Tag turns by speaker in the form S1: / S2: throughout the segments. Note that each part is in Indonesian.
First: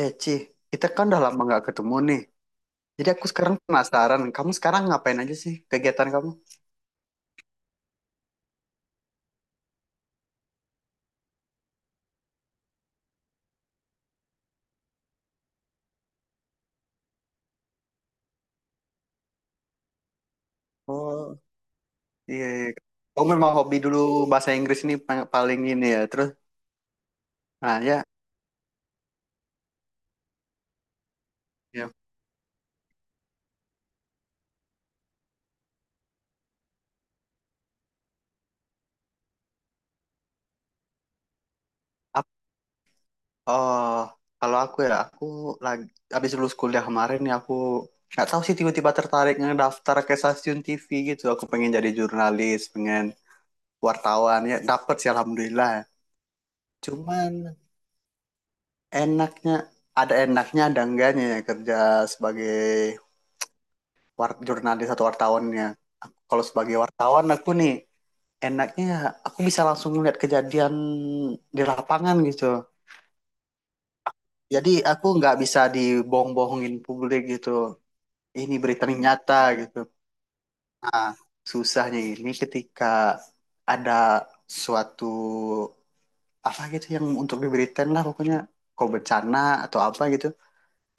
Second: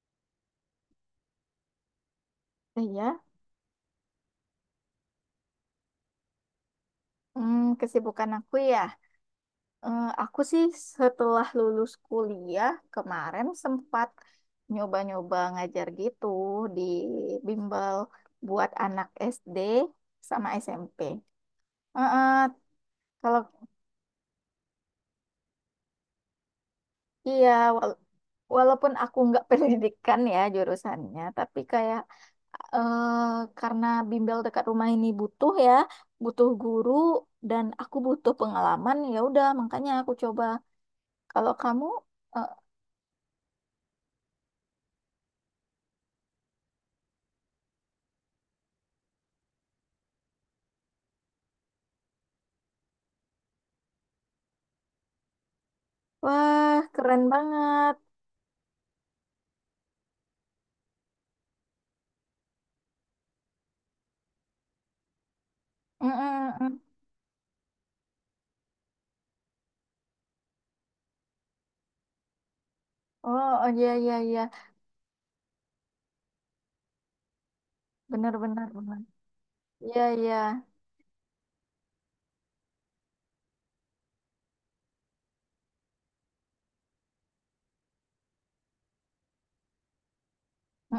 S1: Eh, Ci, kita kan udah lama nggak ketemu nih. Jadi
S2: Iya,
S1: aku sekarang penasaran, kamu sekarang ngapain aja sih kegiatan kamu?
S2: Hmm, Kesibukan aku ya. Aku sih setelah lulus kuliah kemarin sempat nyoba-nyoba ngajar gitu di bimbel buat anak SD sama SMP.
S1: Oh,
S2: Eh, eh,
S1: iya, iya. Kamu
S2: kalau
S1: memang hobi dulu bahasa Inggris ini paling ini ya. Terus,
S2: Iya,
S1: nah
S2: wal-
S1: ya,
S2: walaupun aku nggak pendidikan ya jurusannya, tapi
S1: ya.
S2: kayak eh karena bimbel dekat rumah ini butuh ya, butuh guru dan aku butuh pengalaman ya udah makanya aku coba. Kalau kamu.
S1: Ap- oh, kalau aku ya, aku lagi habis lulus kuliah kemarin, ya aku nggak tahu sih, tiba-tiba tertarik ngedaftar ke stasiun TV gitu. Aku pengen jadi jurnalis, pengen wartawan ya. Dapet sih, alhamdulillah.
S2: Wah, keren
S1: Cuman
S2: banget.
S1: enaknya enaknya ada enggaknya ya kerja sebagai jurnalis atau wartawannya. Kalau
S2: Mm-mm.
S1: sebagai
S2: Mm.
S1: wartawan aku nih enaknya aku bisa langsung lihat kejadian di lapangan gitu.
S2: Oh, oh, iya, iya, iya.
S1: Jadi aku nggak bisa dibohong-bohongin publik gitu.
S2: Benar,
S1: Ini
S2: benar,
S1: berita ini
S2: benar.
S1: nyata gitu.
S2: Iya, iya.
S1: Nah, susahnya ini ketika ada suatu apa gitu yang untuk diberitain lah pokoknya, kok bencana atau apa gitu,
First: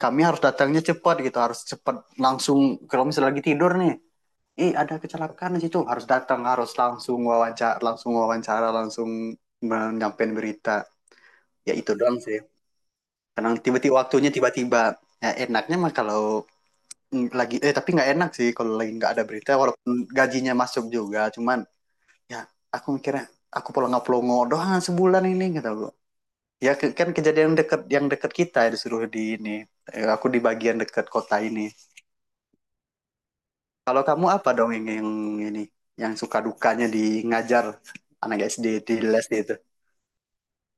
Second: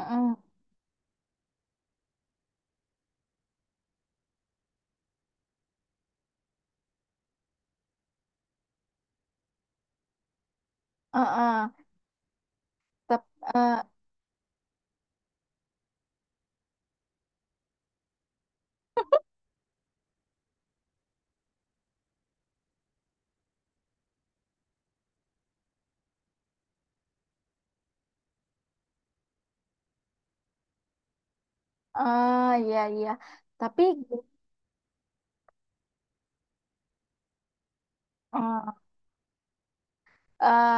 S1: kami harus datangnya cepat gitu, harus cepat langsung, kalau misalnya lagi tidur nih, ih ada kecelakaan di situ harus datang, harus langsung wawancara, langsung wawancara, langsung menyampaikan berita,
S2: Uh-uh.
S1: ya itu doang sih.
S2: Tap-
S1: Karena
S2: eh,
S1: tiba-tiba waktunya, tiba-tiba ya enaknya mah kalau lagi tapi nggak enak sih kalau lagi nggak ada berita, walaupun gajinya masuk juga, cuman ya aku mikirnya aku pelongo-pelongo doang sebulan ini gitu gua. Ya kan kejadian dekat, yang dekat kita ya disuruh di ini. Aku di bagian dekat kota ini.
S2: iya, iya. Tapi
S1: Kalau kamu apa dong, yang ini, yang suka dukanya di ngajar anak SD
S2: eh,
S1: di les itu?
S2: eh,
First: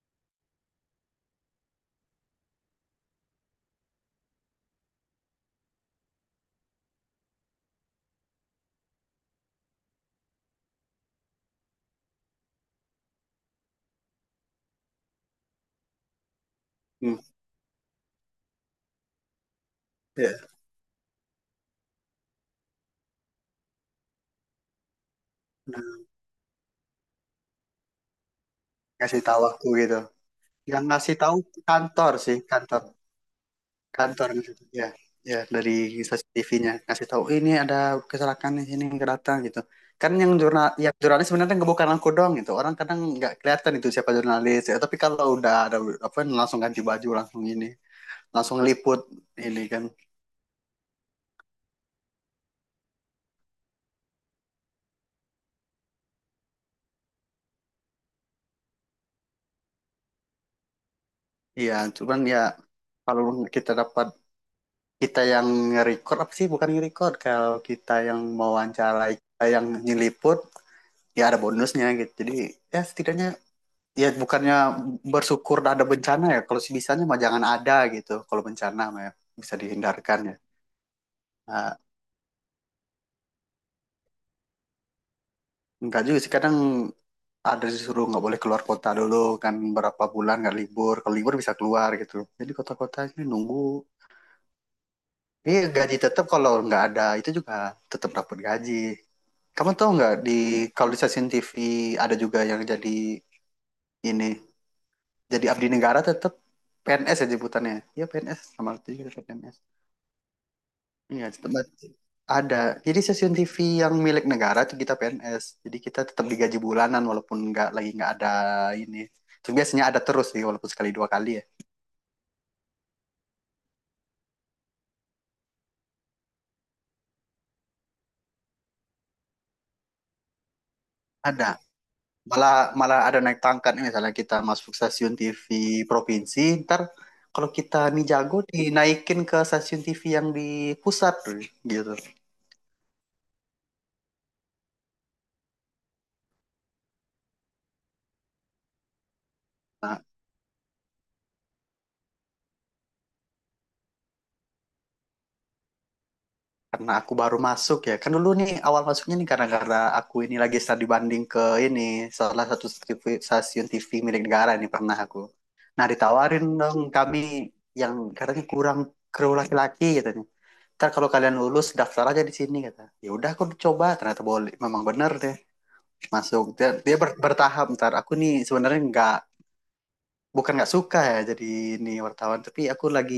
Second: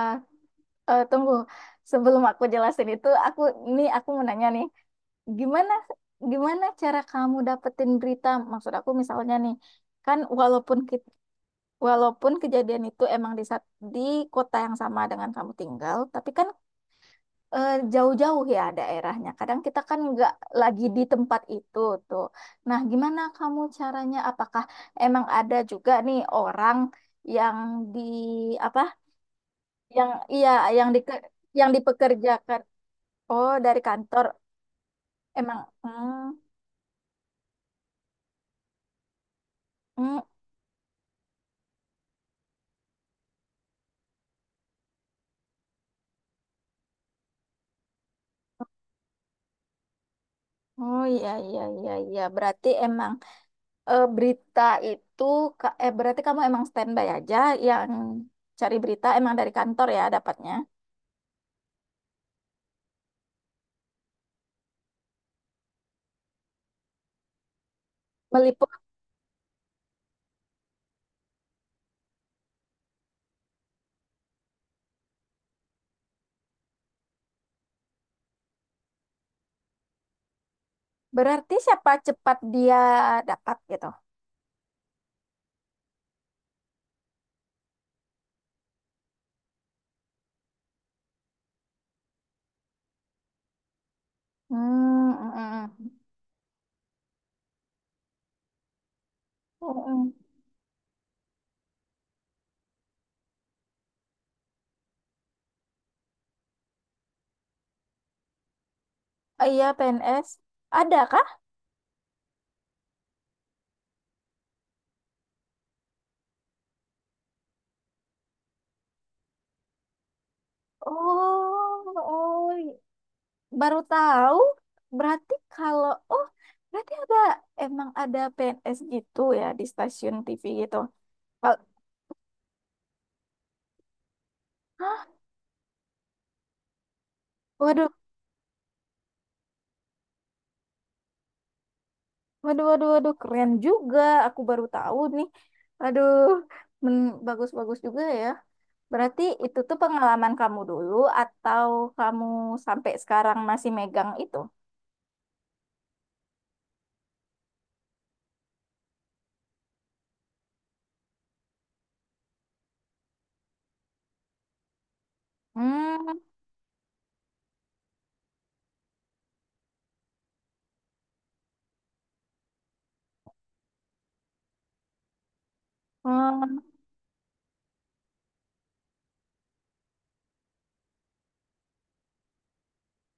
S2: tunggu. Sebelum aku jelasin itu, aku mau nanya nih. Gimana gimana cara kamu dapetin berita? Maksud aku misalnya nih, kan walaupun kejadian itu emang di kota yang sama dengan kamu tinggal, tapi kan
S1: Hmm,
S2: jauh-jauh ya daerahnya. Kadang kita kan nggak
S1: ya.
S2: lagi di tempat itu tuh. Nah, gimana kamu caranya? Apakah emang ada juga
S1: Nah,
S2: nih orang yang di apa?
S1: ngasih tahu aku gitu.
S2: Iya,
S1: Yang
S2: yang di
S1: ngasih tahu
S2: yang
S1: kantor sih,
S2: dipekerjakan.
S1: kantor,
S2: Oh, dari kantor
S1: kantor gitu. Ya, ya
S2: emang.
S1: dari stasiun
S2: Hmm.
S1: TV-nya ngasih tahu ini ada kecelakaan di sini, nggak datang gitu. Kan
S2: Hmm.
S1: yang yang jurnalis sebenarnya nggak, bukan aku doang gitu. Orang kadang nggak kelihatan itu siapa jurnalis. Ya, tapi kalau udah ada apa langsung ganti baju, langsung ini, langsung liput ini kan.
S2: Oh, iya, iya, iya, iya. Berarti emang, eh, berita itu ka- eh berarti kamu emang standby aja yang cari berita emang dari kantor ya dapatnya.
S1: Iya, cuman ya kalau kita dapat, kita yang nge-record apa sih, bukan nge-record, kalau kita yang
S2: Meliput.
S1: mewawancarai, kita yang nyeliput, ya ada bonusnya gitu, jadi ya setidaknya, ya bukannya bersyukur ada bencana ya, kalau sebisanya mah jangan ada gitu, kalau bencana mah ya, bisa dihindarkan ya.
S2: Berarti
S1: Nah,
S2: siapa cepat dia dapat gitu.
S1: enggak juga sih, kadang ada disuruh nggak boleh keluar kota dulu, kan berapa bulan nggak libur, kalau libur bisa keluar gitu, jadi kota-kotanya nunggu.
S2: Hmm, mm,
S1: Ini
S2: mm,
S1: gaji
S2: mm.
S1: tetap, kalau nggak ada itu juga tetap dapat gaji. Kamu
S2: Mm,
S1: tahu
S2: mm.
S1: nggak, kalau di stasiun TV ada juga yang jadi ini, jadi abdi negara tetap, PNS ya sebutannya. Ya PNS, sama itu juga tetap
S2: Oh,
S1: PNS.
S2: iya, PNS. Ada
S1: Iya
S2: kah?
S1: tetap ada. Jadi stasiun TV yang milik negara itu kita PNS. Jadi kita tetap digaji bulanan walaupun nggak lagi, nggak ada ini. Itu biasanya ada terus sih walaupun sekali dua kali ya.
S2: Oh, oh, baru tahu. Berarti kalau, oh, berarti ada, emang ada PNS gitu ya di stasiun TV gitu.
S1: Ada
S2: Kal-
S1: malah malah ada naik pangkat nih, misalnya kita masuk
S2: Hah?
S1: stasiun TV provinsi, ntar kalau kita
S2: Waduh,
S1: nih jago dinaikin ke stasiun TV yang di pusat gitu.
S2: waduh, waduh, waduh, keren juga. Aku baru tahu nih. Aduh, bagus-bagus juga ya. Berarti itu tuh
S1: Nah
S2: pengalaman kamu dulu atau kamu sampai sekarang masih megang itu?
S1: karena aku baru masuk ya kan, dulu nih awal masuknya nih, karena aku ini lagi studi banding ke ini, salah satu TV stasiun TV milik negara nih pernah aku. Nah
S2: Hmm.
S1: ditawarin dong kami yang katanya kurang kru laki-laki gitu nih, ntar kalau kalian lulus daftar aja di sini, kata. Ya udah aku coba, ternyata boleh, memang bener deh masuk.
S2: Oh,
S1: Dia Dia bertahap, ntar aku nih sebenarnya nggak, bukan nggak suka ya jadi ini wartawan, tapi aku lagi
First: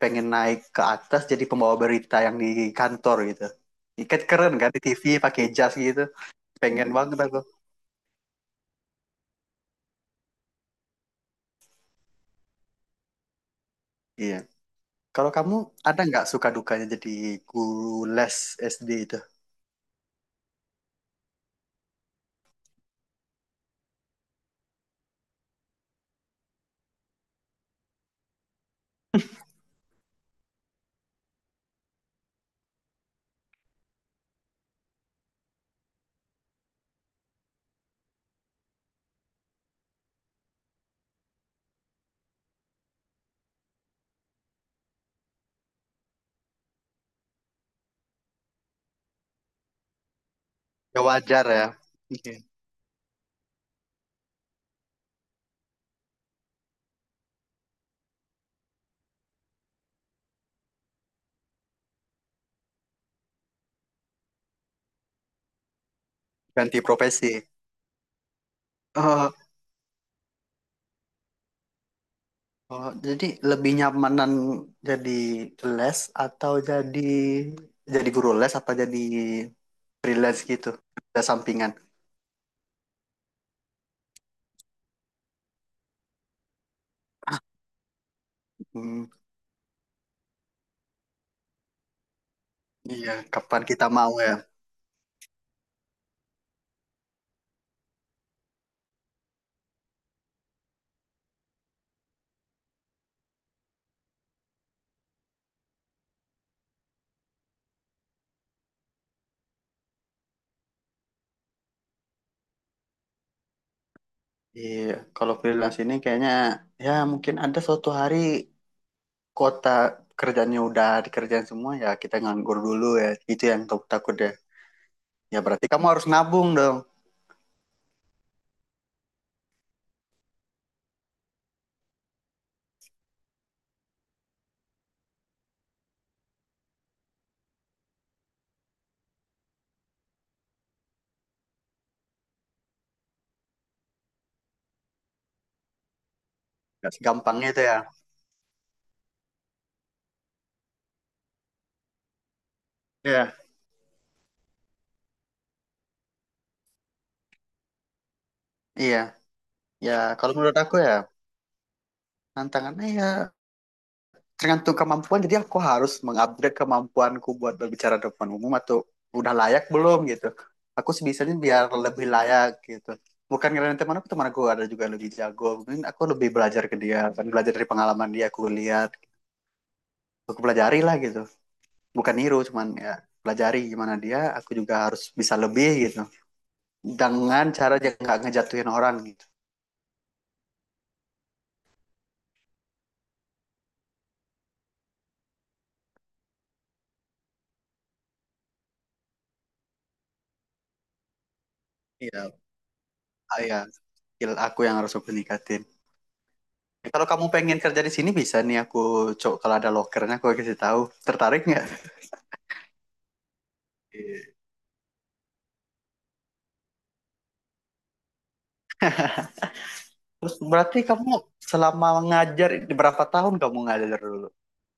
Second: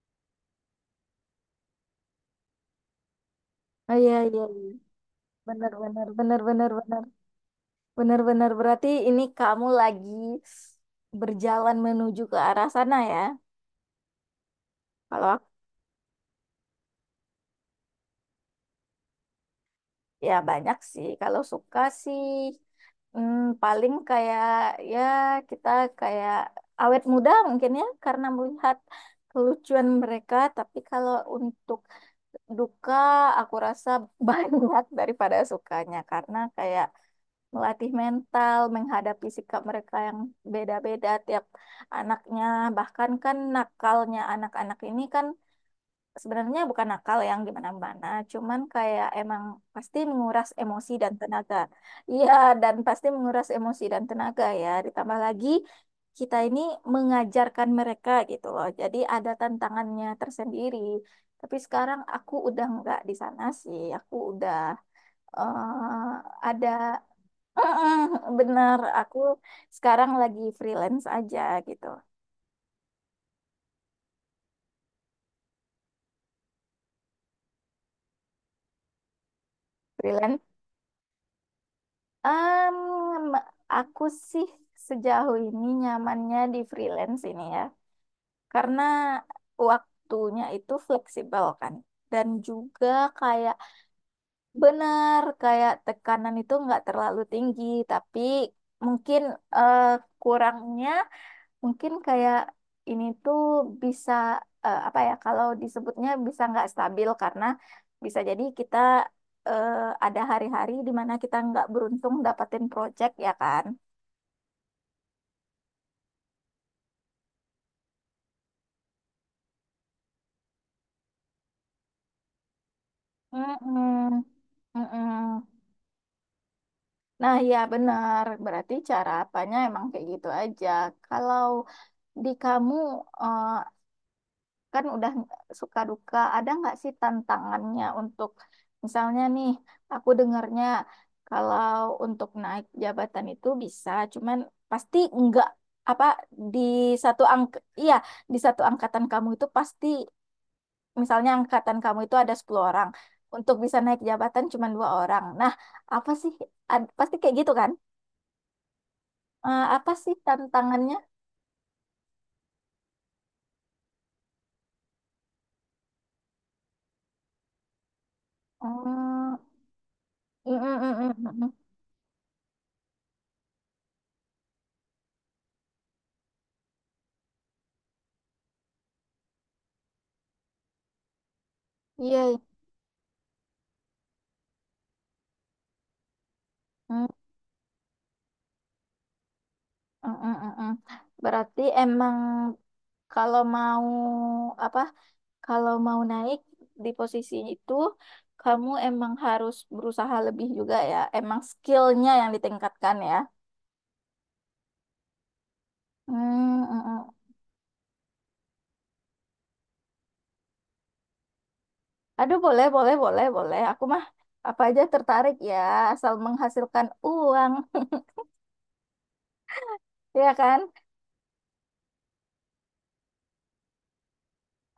S1: pengen naik ke atas jadi pembawa berita yang di kantor gitu,
S2: oh, iya,
S1: ikat
S2: iya,
S1: keren
S2: iya.
S1: kan di TV pakai
S2: Benar,
S1: jas gitu,
S2: benar, benar, benar,
S1: pengen
S2: benar.
S1: banget aku.
S2: Benar, benar. Berarti ini kamu lagi berjalan menuju ke arah sana ya.
S1: Iya, kalau
S2: Kalau
S1: kamu ada nggak suka dukanya jadi guru les SD itu?
S2: Ya, banyak sih. Kalau suka sih, paling kayak ya kita kayak awet muda mungkin ya karena melihat kelucuan mereka. Tapi kalau untuk duka aku rasa banyak daripada sukanya karena kayak melatih mental menghadapi sikap mereka yang beda-beda tiap anaknya. Bahkan kan nakalnya anak-anak ini kan sebenarnya bukan nakal yang gimana-mana, cuman kayak emang pasti menguras emosi
S1: Ya
S2: dan
S1: wajar
S2: tenaga.
S1: ya.
S2: Iya,
S1: Oke.
S2: dan pasti menguras emosi dan tenaga ya. Ditambah lagi kita ini mengajarkan mereka gitu loh. Jadi ada tantangannya tersendiri. Tapi sekarang aku udah nggak di sana sih. Aku udah eh, ada
S1: Ganti profesi.
S2: bener. Aku
S1: Oh.
S2: sekarang lagi freelance aja gitu.
S1: Oh, jadi lebih nyamanan, jadi les atau jadi guru les apa jadi freelance
S2: Freelance.
S1: gitu, ada sampingan.
S2: Em, aku sih sejauh ini nyamannya di freelance ini ya, karena
S1: Hmm,
S2: waktunya itu fleksibel kan, dan juga
S1: iya,
S2: kayak
S1: kapan kita mau ya?
S2: benar kayak tekanan itu nggak terlalu tinggi, tapi mungkin eh, kurangnya mungkin kayak ini tuh bisa apa ya kalau disebutnya bisa nggak stabil karena bisa jadi kita eh, ada hari-hari di mana kita nggak beruntung dapatin project ya kan.
S1: Iya, kalau freelance ini kayaknya ya mungkin ada suatu hari kota kerjanya udah dikerjain semua ya, kita nganggur dulu ya. Itu yang takut takut
S2: Mm-mm.
S1: ya. Ya
S2: Mm-mm.
S1: berarti kamu harus nabung dong.
S2: Nah, ya benar. Berarti cara apanya emang kayak gitu aja. Kalau di kamu eh, kan udah suka duka, ada nggak sih tantangannya untuk misalnya nih, aku dengarnya kalau untuk naik jabatan itu bisa, cuman pasti nggak apa, di
S1: Gak
S2: satu
S1: segampang
S2: angk
S1: itu ya.
S2: iya, di satu angkatan kamu itu pasti, misalnya angkatan kamu itu ada 10 orang,
S1: Iya.
S2: untuk bisa naik jabatan cuma dua orang. Nah, apa sih? Pasti kayak gitu kan?
S1: Iya. Ya
S2: Apa sih
S1: kalau menurut aku ya
S2: tantangannya?
S1: tantangannya ya tergantung kemampuan, jadi aku harus mengupgrade kemampuanku buat berbicara di depan umum, atau udah
S2: Hmm,
S1: layak belum gitu.
S2: mm,
S1: Aku
S2: mm, mm, mm,
S1: sebisanya
S2: mm, mm.
S1: biar lebih layak gitu, bukan karena teman aku, teman aku ada juga lebih jago, mungkin aku lebih belajar ke dia kan, belajar dari pengalaman dia, aku lihat, aku pelajari lah gitu,
S2: Iya,
S1: bukan niru,
S2: iya.
S1: cuman ya pelajari gimana dia, aku juga harus bisa lebih gitu,
S2: Mm,
S1: dengan cara yang nggak ngejatuhin orang gitu.
S2: mm, mm, mm, mm. Berarti emang kalau mau apa? Kalau mau naik di posisi itu, kamu emang harus berusaha lebih juga ya. Emang skillnya yang
S1: Iya.
S2: ditingkatkan ya.
S1: Ya skill aku yang harus aku ningkatin.
S2: Hmm, mm,
S1: Kalau
S2: mm.
S1: kamu pengen kerja di sini bisa nih, aku cok kalau ada lokernya aku kasih tahu. Tertarik nggak?
S2: Aduh, boleh, boleh, boleh, boleh. Aku mah apa aja tertarik ya, asal menghasilkan uang, ya
S1: Terus
S2: kan?
S1: berarti kamu selama ngajar ini berapa tahun kamu ngajar dulu?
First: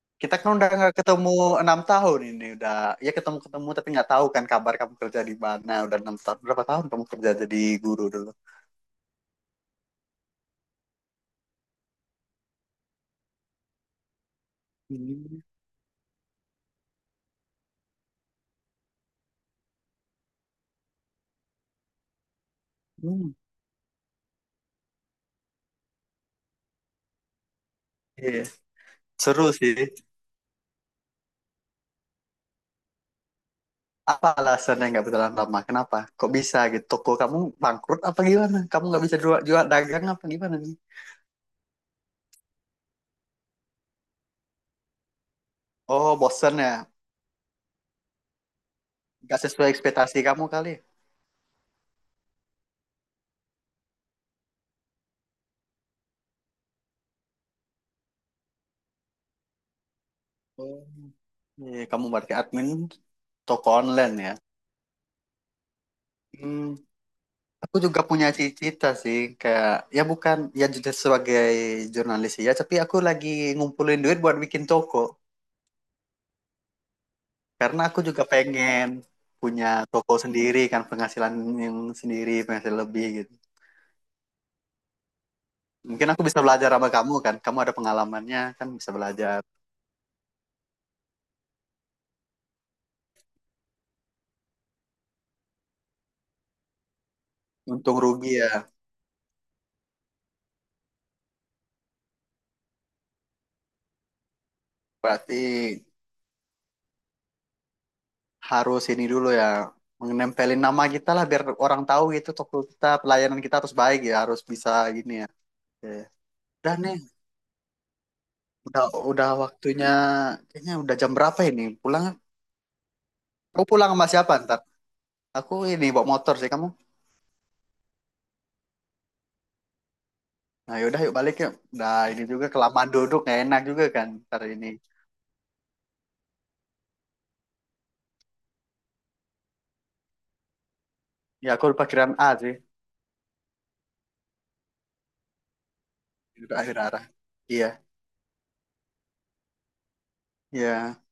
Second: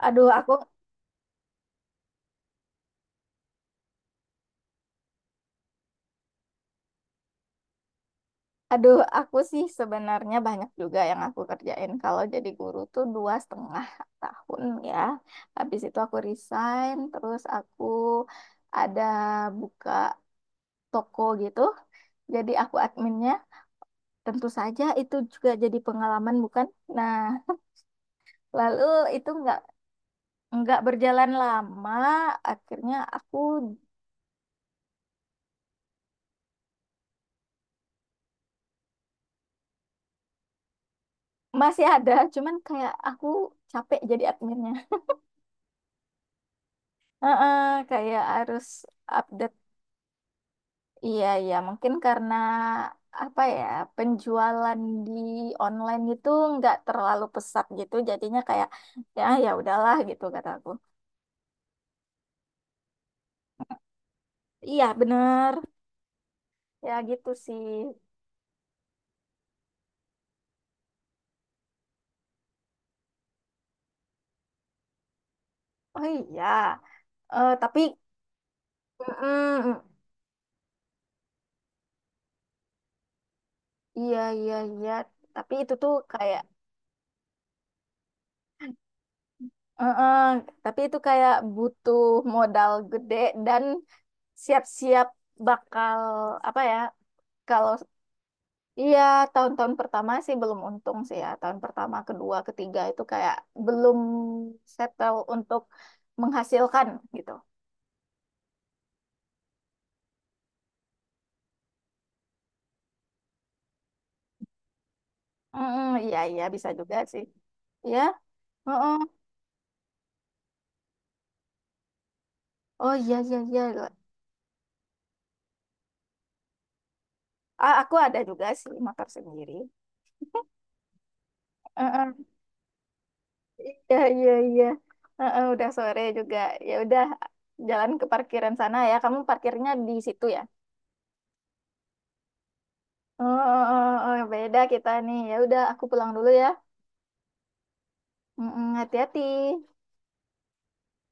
S2: Aduh,
S1: Kita kan
S2: aku,
S1: udah nggak ketemu 6 tahun ini, udah ya ketemu ketemu tapi nggak tahu kan kabar kamu kerja di mana, udah 6 tahun, berapa tahun kamu kerja jadi guru dulu?
S2: aduh, aku sih sebenarnya banyak juga yang aku kerjain. Kalau jadi guru tuh 2,5 tahun ya.
S1: Hmm.
S2: Habis itu aku resign, terus aku ada buka toko gitu. Jadi aku
S1: Hmm.
S2: adminnya. Tentu saja itu juga jadi pengalaman, bukan? Nah,
S1: Iya
S2: lalu itu
S1: seru
S2: nggak
S1: sih.
S2: nggak berjalan lama, akhirnya aku.
S1: Apa alasannya nggak bertahan lama? Kenapa? Kok bisa gitu? Toko kamu bangkrut apa gimana? Kamu nggak bisa jual dagang apa gimana nih?
S2: Masih ada, cuman kayak aku capek jadi adminnya.
S1: Oh bosen ya?
S2: Heeh, kayak harus
S1: Gak
S2: update.
S1: sesuai ekspektasi kamu kali.
S2: Iya, iya, mungkin karena apa ya, penjualan di online itu nggak terlalu pesat gitu, jadinya kayak ya udahlah gitu kata aku.
S1: Oh. Iya, kamu berarti admin toko online ya.
S2: Iya, bener.
S1: Hmm,
S2: Ya gitu sih.
S1: aku juga punya cita-cita sih, kayak ya bukan, ya juga sebagai jurnalis ya, tapi aku lagi ngumpulin duit buat bikin toko,
S2: Oh, iya. Tapi
S1: karena aku juga pengen punya
S2: mm
S1: toko sendiri kan, penghasilan yang sendiri, penghasilan lebih gitu.
S2: Iya, iya, iya. Tapi itu tuh
S1: Mungkin aku
S2: kayak,
S1: bisa belajar sama kamu kan, kamu ada pengalamannya kan, bisa belajar.
S2: eh, eh, tapi itu kayak butuh modal gede dan siap-siap bakal apa ya. Kalau
S1: Untung rugi ya,
S2: iya, tahun-tahun pertama sih belum untung sih ya, tahun pertama kedua ketiga itu kayak belum settle
S1: berarti
S2: untuk menghasilkan gitu.
S1: harus ini dulu ya, menempelin nama kita lah biar orang tahu gitu, toko kita pelayanan kita harus baik ya, harus bisa gini ya. Oke.
S2: Mm, iya, iya, bisa
S1: Udah nih,
S2: juga sih. Ya.
S1: udah
S2: Mm-mm.
S1: waktunya, kayaknya udah jam berapa ini, pulang.
S2: Oh, iya, iya, iya.
S1: Kau pulang sama siapa ntar? Aku ini bawa motor sih, kamu?
S2: Aku ada juga sih motor sendiri.
S1: Nah yaudah yuk balik yuk. Nah ini
S2: Mm-mm.
S1: juga kelamaan duduk nggak enak juga
S2: Iya,
S1: kan
S2: iya,
S1: ntar
S2: iya.
S1: ini.
S2: Mm-mm, udah sore juga. Ya udah, jalan ke parkiran sana ya, kamu parkirnya di situ ya.
S1: Ya aku udah pikiran A sih.
S2: Oh, oh, oh, oh, beda kita nih. Ya udah, aku pulang dulu ya.
S1: Udah akhir arah. Iya,
S2: Mm-mm, hati-hati.
S1: iya.